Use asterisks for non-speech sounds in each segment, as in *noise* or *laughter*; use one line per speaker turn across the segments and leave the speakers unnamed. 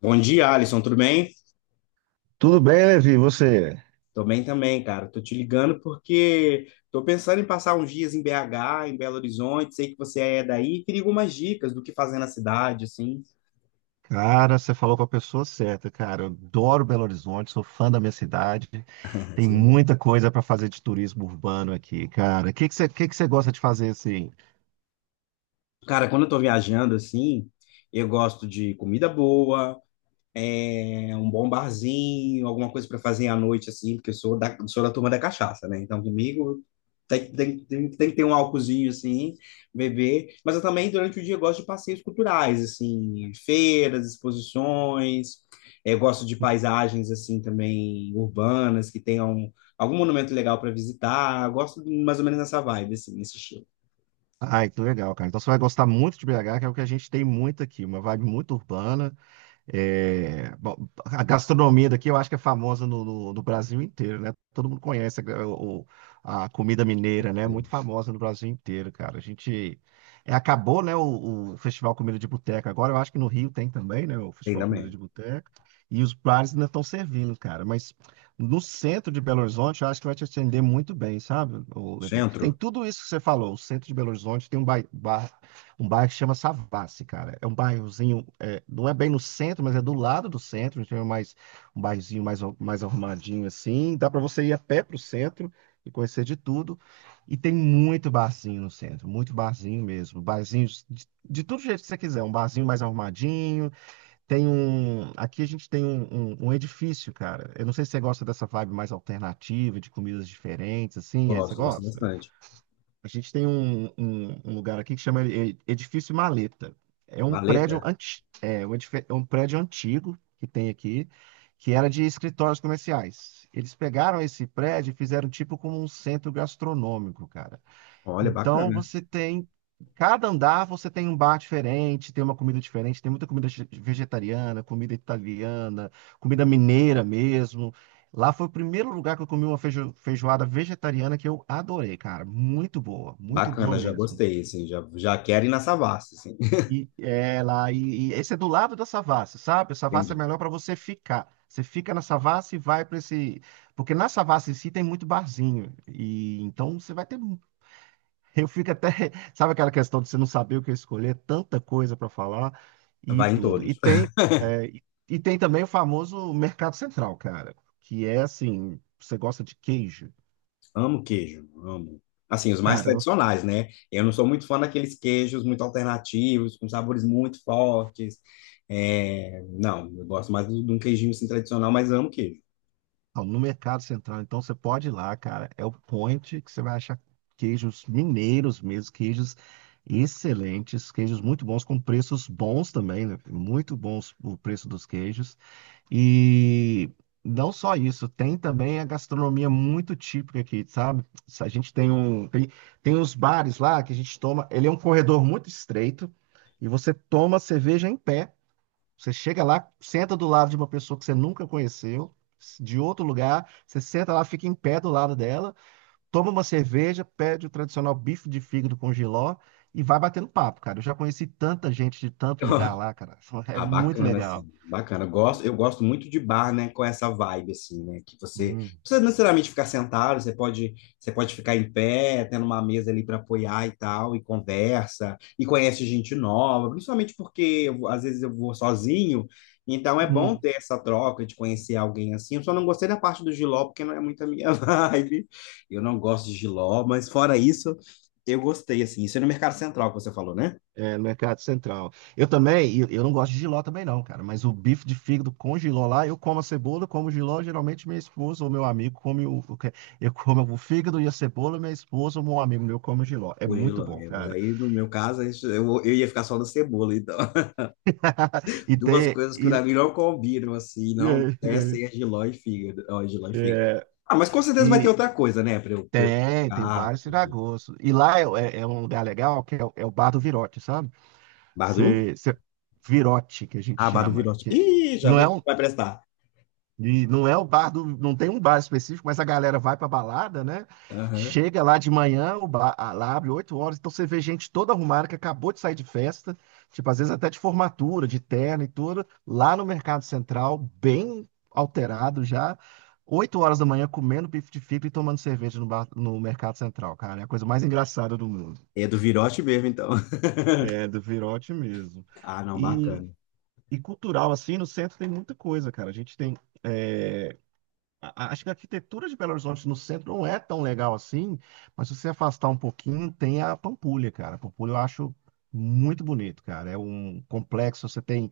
Bom dia, Alisson, tudo bem?
Tudo bem, Levi? E você?
Tô bem também, cara. Tô te ligando porque tô pensando em passar uns dias em BH, em Belo Horizonte. Sei que você é daí, queria algumas dicas do que fazer na cidade, assim.
Cara, você falou com a pessoa certa, cara. Eu adoro Belo Horizonte, sou fã da minha cidade.
*laughs*
Tem
Assim, bom.
muita coisa para fazer de turismo urbano aqui, cara. O que que você gosta de fazer assim?
Cara, quando eu tô viajando assim, eu gosto de comida boa, um bom barzinho, alguma coisa para fazer à noite, assim, porque eu sou da turma da cachaça, né? Então, comigo tem que ter um álcoolzinho, assim, beber. Mas eu também, durante o dia, eu gosto de passeios culturais, assim, feiras, exposições. Eu gosto de paisagens, assim, também urbanas, que tenham algum monumento legal para visitar. Eu gosto mais ou menos nessa vibe, assim, nesse estilo.
Ai, que legal, cara. Então você vai gostar muito de BH, que é o que a gente tem muito aqui, uma vibe muito urbana. É, bom, a gastronomia daqui eu acho que é famosa no, no Brasil inteiro, né? Todo mundo conhece a comida mineira, né? Muito famosa no Brasil inteiro, cara. A gente acabou, né, o Festival Comida de Boteca. Agora eu acho que no Rio tem também, né, o
Tem
Festival Comida de
também.
Boteca. E os bares ainda estão servindo, cara. Mas no centro de Belo Horizonte eu acho que vai te atender muito bem, sabe, ô, Levi? Porque tem
Centro,
tudo isso que você falou. O centro de Belo Horizonte tem um bairro que chama Savassi, cara. É um bairrozinho, não é bem no centro, mas é do lado do centro. Então é mais um bairrozinho mais arrumadinho assim. Dá para você ir a pé pro centro e conhecer de tudo. E tem muito barzinho no centro, muito barzinho mesmo. Barzinho de todo jeito que você quiser. Um barzinho mais arrumadinho. Tem um. Aqui a gente tem um edifício, cara. Eu não sei se você gosta dessa vibe mais alternativa, de comidas diferentes, assim. É, você
gosto, gosto
gosta?
bastante.
A gente tem um lugar aqui que chama Edifício Maleta. É um prédio
Maleta,
anti, é, um edif- é um prédio antigo que tem aqui, que era de escritórios comerciais. Eles pegaram esse prédio e fizeram tipo como um centro gastronômico, cara.
olha,
Então
bacana.
você tem, cada andar você tem um bar diferente, tem uma comida diferente, tem muita comida vegetariana, comida italiana, comida mineira mesmo. Lá foi o primeiro lugar que eu comi uma feijoada vegetariana que eu adorei, cara. Muito boa
Bacana, já
mesmo.
gostei, assim, já quero ir na Savassi, assim. *laughs*
E é lá, e esse é do lado da Savassi, sabe? A Savassi é
Entendi.
melhor para você ficar. Você fica na Savassi e vai para esse, porque na Savassi em si tem muito barzinho e então você vai ter. Eu fico até, *laughs* sabe, aquela questão de você não saber o que escolher, tanta coisa para falar e
Vai em
tudo.
todos.
É, e e tem também o famoso Mercado Central, cara, que é assim, você gosta de queijo,
*laughs* Amo queijo, amo. Assim, os mais
cara? No
tradicionais, né? Eu não sou muito fã daqueles queijos muito alternativos, com sabores muito fortes. É, não, eu gosto mais de um queijinho assim, tradicional, mas amo queijo.
no Mercado Central, então, você pode ir lá, cara, é o point que você vai achar queijos mineiros mesmo, queijos excelentes, queijos muito bons, com preços bons também, né? Muito bons o preço dos queijos. E não só isso, tem também a gastronomia muito típica aqui, sabe? A gente tem uns bares lá que a gente toma, ele é um corredor muito estreito e você toma cerveja em pé. Você chega lá, senta do lado de uma pessoa que você nunca conheceu, de outro lugar, você senta lá, fica em pé do lado dela, toma uma cerveja, pede o tradicional bife de fígado com jiló e vai batendo papo, cara. Eu já conheci tanta gente de tanto lugar
*laughs*
lá, cara. *laughs* É
Ah,
muito
bacana,
legal.
assim, bacana. Eu gosto, eu gosto muito de bar, né, com essa vibe, assim, né, que você não precisa necessariamente ficar sentado, você pode ficar em pé, tendo uma mesa ali para apoiar e tal, e conversa, e conhece gente nova, principalmente porque às vezes eu vou sozinho, então é bom
Hum.
ter essa troca de conhecer alguém assim. Eu só não gostei da parte do jiló, porque não é muito a minha *laughs* vibe. Eu não gosto de jiló, mas fora isso, eu gostei, assim. Isso é no Mercado Central que você falou, né?
É, no Mercado Central. Eu também, eu não gosto de jiló também não, cara, mas o bife de fígado com jiló lá, eu como a cebola, como o jiló, geralmente minha esposa ou meu amigo come, eu como o fígado e a cebola, minha esposa ou meu amigo meu come o jiló. É muito
Tranquilo,
bom,
é, mas
cara.
aí no meu caso aí eu ia ficar só na cebola, então. *laughs*
*laughs* E
Duas
tem,
coisas que
e,
pra mim não combinam, assim, não
é,
descem é jiló e fígado. Ó, jiló e
é,
fígado.
é,
Ah, mas com certeza vai ter
e
outra coisa, né? Pra eu...
tem, tem
Ah,
vários
entendi.
tiragostos. E lá é, é um lugar legal, que é o Bar do Virote, sabe?
Bardu?
Você, você, Virote, que a gente
Ah, Bardu
chama,
Virote.
que
Ih, já
não
vi
é um.
que vai prestar.
E não é o bar do, não tem um bar específico, mas a galera vai pra balada, né?
Aham.
Chega lá de manhã, o bar, lá abre 8 horas, então você vê gente toda arrumada que acabou de sair de festa, tipo, às vezes até de formatura, de terno e tudo, lá no Mercado Central, bem alterado já, 8 horas da manhã comendo bife de fígado e tomando cerveja no Mercado Central, cara, é a coisa mais engraçada do mundo.
É do Virote mesmo, então. *laughs*
É, do Virote mesmo.
Ah, não,
E,
bacana.
e cultural, assim, no centro tem muita coisa, cara. A gente tem. é, Acho que a arquitetura de Belo Horizonte no centro não é tão legal assim, mas se você afastar um pouquinho, tem a Pampulha, cara. A Pampulha eu acho muito bonito, cara. É um complexo, você tem,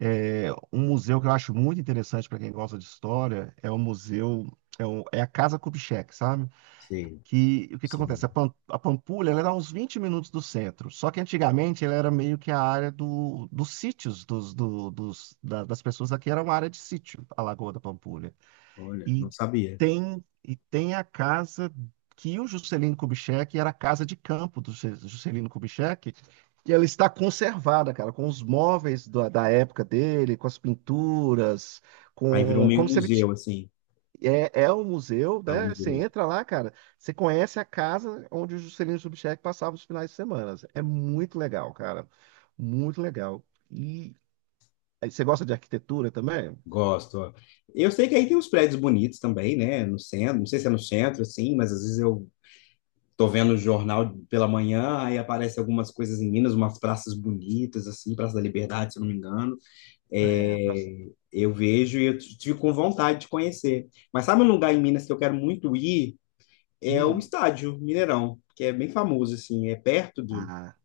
um museu que eu acho muito interessante para quem gosta de história, é o museu, é, o- é a Casa Kubitschek, sabe?
Sei,
Que o que que
sei
acontece? A,
mesmo.
Pam- a Pampulha, ela dá uns 20 minutos do centro, só que antigamente ela era meio que a área dos sítios, dos, do- dos- da- das pessoas aqui, era uma área de sítio, a Lagoa da Pampulha.
Olha, não
E
sabia.
e tem a casa que o Juscelino Kubitschek, era a casa de campo do Juscelino Kubitschek, e ela está conservada, cara, com os móveis da época dele, com as pinturas,
Aí virou
com
meio um
como se ele t-
museu, assim.
é um museu,
Ah, um
né?
museu
Você
mesmo.
entra lá, cara, você conhece a casa onde o Juscelino Kubitschek passava os finais de semana. É muito legal, cara, muito legal. E aí, você gosta de arquitetura também?
Gosto. Ó. Eu sei que aí tem uns prédios bonitos também, né? No centro, não sei se é no centro, assim, mas às vezes eu tô vendo o jornal pela manhã, aí aparece algumas coisas em Minas, umas praças bonitas, assim, Praça da Liberdade, se eu não me engano.
É, a praça.
É, eu vejo e eu tive com vontade de conhecer. Mas sabe um lugar em Minas que eu quero muito ir? É o
Hum.
estádio Mineirão, que é bem famoso, assim, é perto do.
ah,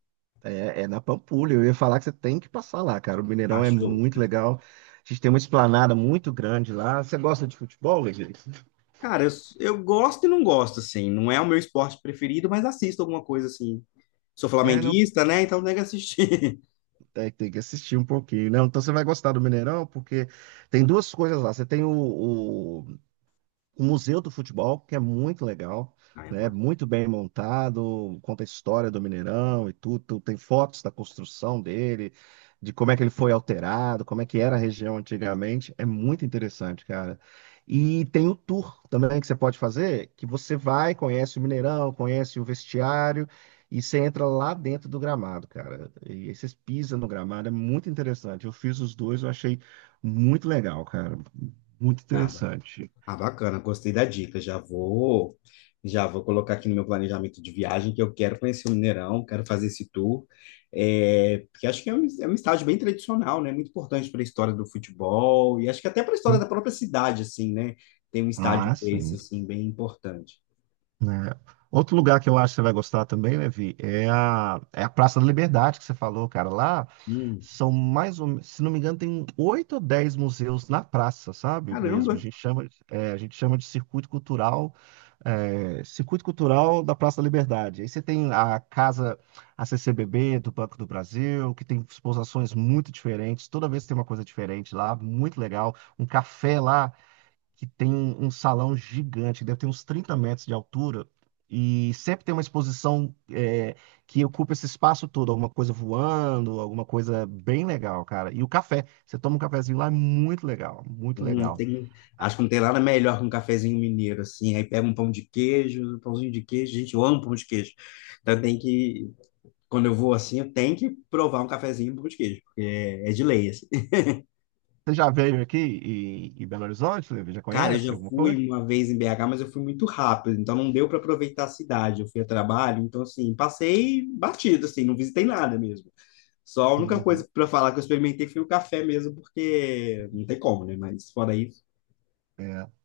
é na Pampulha, eu ia falar que você tem que passar lá, cara. O Mineirão é
Acho.
muito legal. A gente tem uma esplanada muito grande lá. Você gosta de futebol, Levi? *laughs*
Cara, eu gosto e não gosto, assim. Não é o meu esporte preferido, mas assisto alguma coisa, assim. Sou
É, não,
flamenguista, né? Então tem que assistir.
tem que assistir um pouquinho, né? Então você vai gostar do Mineirão, porque tem duas coisas lá. Você tem o Museu do Futebol, que é muito legal,
*laughs* Ai, eu
né?
gosto.
Muito bem montado, conta a história do Mineirão e tudo, tem fotos da construção dele, de como é que ele foi alterado, como é que era a região antigamente, é muito interessante, cara. E tem o tour também que você pode fazer, que você vai, conhece o Mineirão, conhece o vestiário e você entra lá dentro do gramado, cara. E aí vocês pisam no gramado, é muito interessante. Eu fiz os dois, eu achei muito legal, cara. Muito
Acaba.
interessante.
Ah, bacana, gostei da dica. Já vou colocar aqui no meu planejamento de viagem que eu quero conhecer o Mineirão, quero fazer esse tour. É, porque acho que é é um estádio bem tradicional, né? Muito importante para a história do futebol e acho que até para a história da própria cidade, assim, né? Tem um estádio
Ah,
desse,
sim,
assim, bem importante.
né? Outro lugar que eu acho que você vai gostar também, Levi, é a, é a Praça da Liberdade que você falou, cara. Lá
Hum,
são mais ou menos, se não me engano, tem 8 ou 10 museus na praça, sabe? Mesmo. A
caramba.
gente chama, é, a gente chama de circuito cultural, circuito cultural da Praça da Liberdade. Aí você tem a casa, a CCBB do Banco do Brasil, que tem exposições muito diferentes. Toda vez tem uma coisa diferente lá, muito legal. Um café lá que tem um salão gigante, deve ter uns 30 metros de altura, e sempre tem uma exposição, que ocupa esse espaço todo, alguma coisa voando, alguma coisa bem legal, cara. E o café, você toma um cafezinho lá, é muito legal, muito
Não
legal.
tem, acho que não tem nada melhor que um cafezinho mineiro, assim. Aí pega um pão de queijo, um pãozinho de queijo. Gente, eu amo pão de queijo. Então quando eu vou assim, eu tenho que provar um cafezinho e um pão de queijo, porque é de lei, assim. *laughs*
Você já veio aqui em Belo Horizonte, Levi? Já
Cara, eu
conhece
já
alguma
fui
coisa?
uma vez em BH, mas eu fui muito rápido, então não deu para aproveitar a cidade. Eu fui a trabalho, então assim, passei batido, assim, não visitei nada mesmo. Só a única
Uhum.
coisa para falar que eu experimentei foi o café mesmo, porque não tem como, né? Mas fora isso,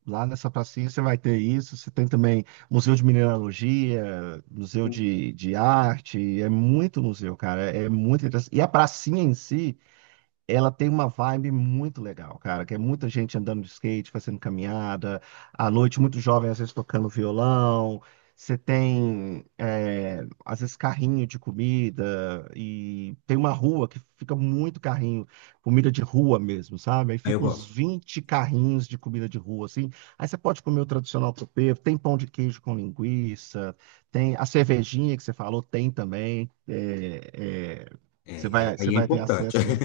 Lá nessa pracinha você vai ter isso. Você tem também museu de mineralogia, museu de arte. É muito museu, cara. É muito interessante. E a pracinha em si, ela tem uma vibe muito legal, cara, que é muita gente andando de skate, fazendo caminhada, à noite muito jovem, às vezes tocando violão. Você tem, às vezes, carrinho de comida, e tem uma rua que fica muito carrinho, comida de rua mesmo, sabe? Aí
aí eu
fica uns
gosto.
20 carrinhos de comida de rua, assim. Aí você pode comer o tradicional tropeiro, tem pão de queijo com linguiça, tem a cervejinha que você falou, tem também. É, é, você
É,
vai, você
aí é
vai ter
importante.
acesso.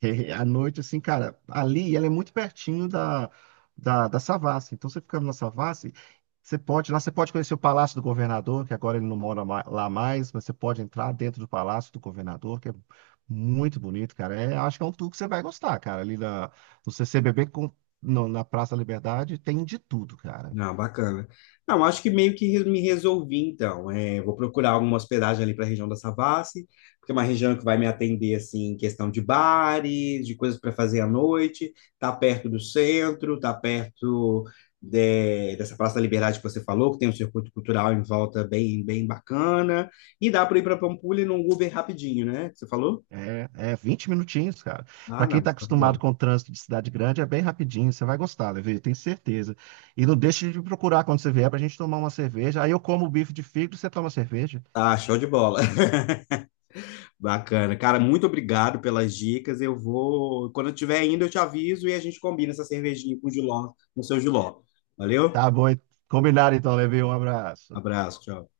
*laughs* À noite, assim, cara, ali ela é muito pertinho da Savassi. Então, você ficando na Savassi, você pode, lá você pode conhecer o Palácio do Governador, que agora ele não mora lá mais, mas você pode entrar dentro do Palácio do Governador, que é muito bonito, cara. É, acho que é um tour que você vai gostar, cara. Ali no CCBB, com, no- na Praça da Liberdade, tem de tudo, cara.
Ah, bacana. Não, acho que meio que me resolvi, então. É, vou procurar alguma hospedagem ali para a região da Savassi, porque é uma região que vai me atender, assim, em questão de bares, de coisas para fazer à noite, tá perto do centro, tá perto dessa Praça da Liberdade que você falou, que tem um circuito cultural em volta bem bacana, e dá para ir para Pampulha num Uber rapidinho, né? Que você falou?
É, é 20 minutinhos, cara.
Ah,
Pra quem
não,
tá
show de
acostumado
bola.
com o trânsito de cidade grande, é bem rapidinho. Você vai gostar, Levi, tenho certeza. E não deixe de me procurar quando você vier pra gente tomar uma cerveja. Aí eu como o bife de fígado e você toma cerveja.
Ah, show de bola. Bacana. Cara, muito obrigado pelas dicas. Eu vou, quando eu estiver indo, eu te aviso e a gente combina essa cervejinha com o Giló, no seu Giló. Valeu?
Tá bom, hein? Combinado então, Levi. Um abraço.
Abraço, tchau.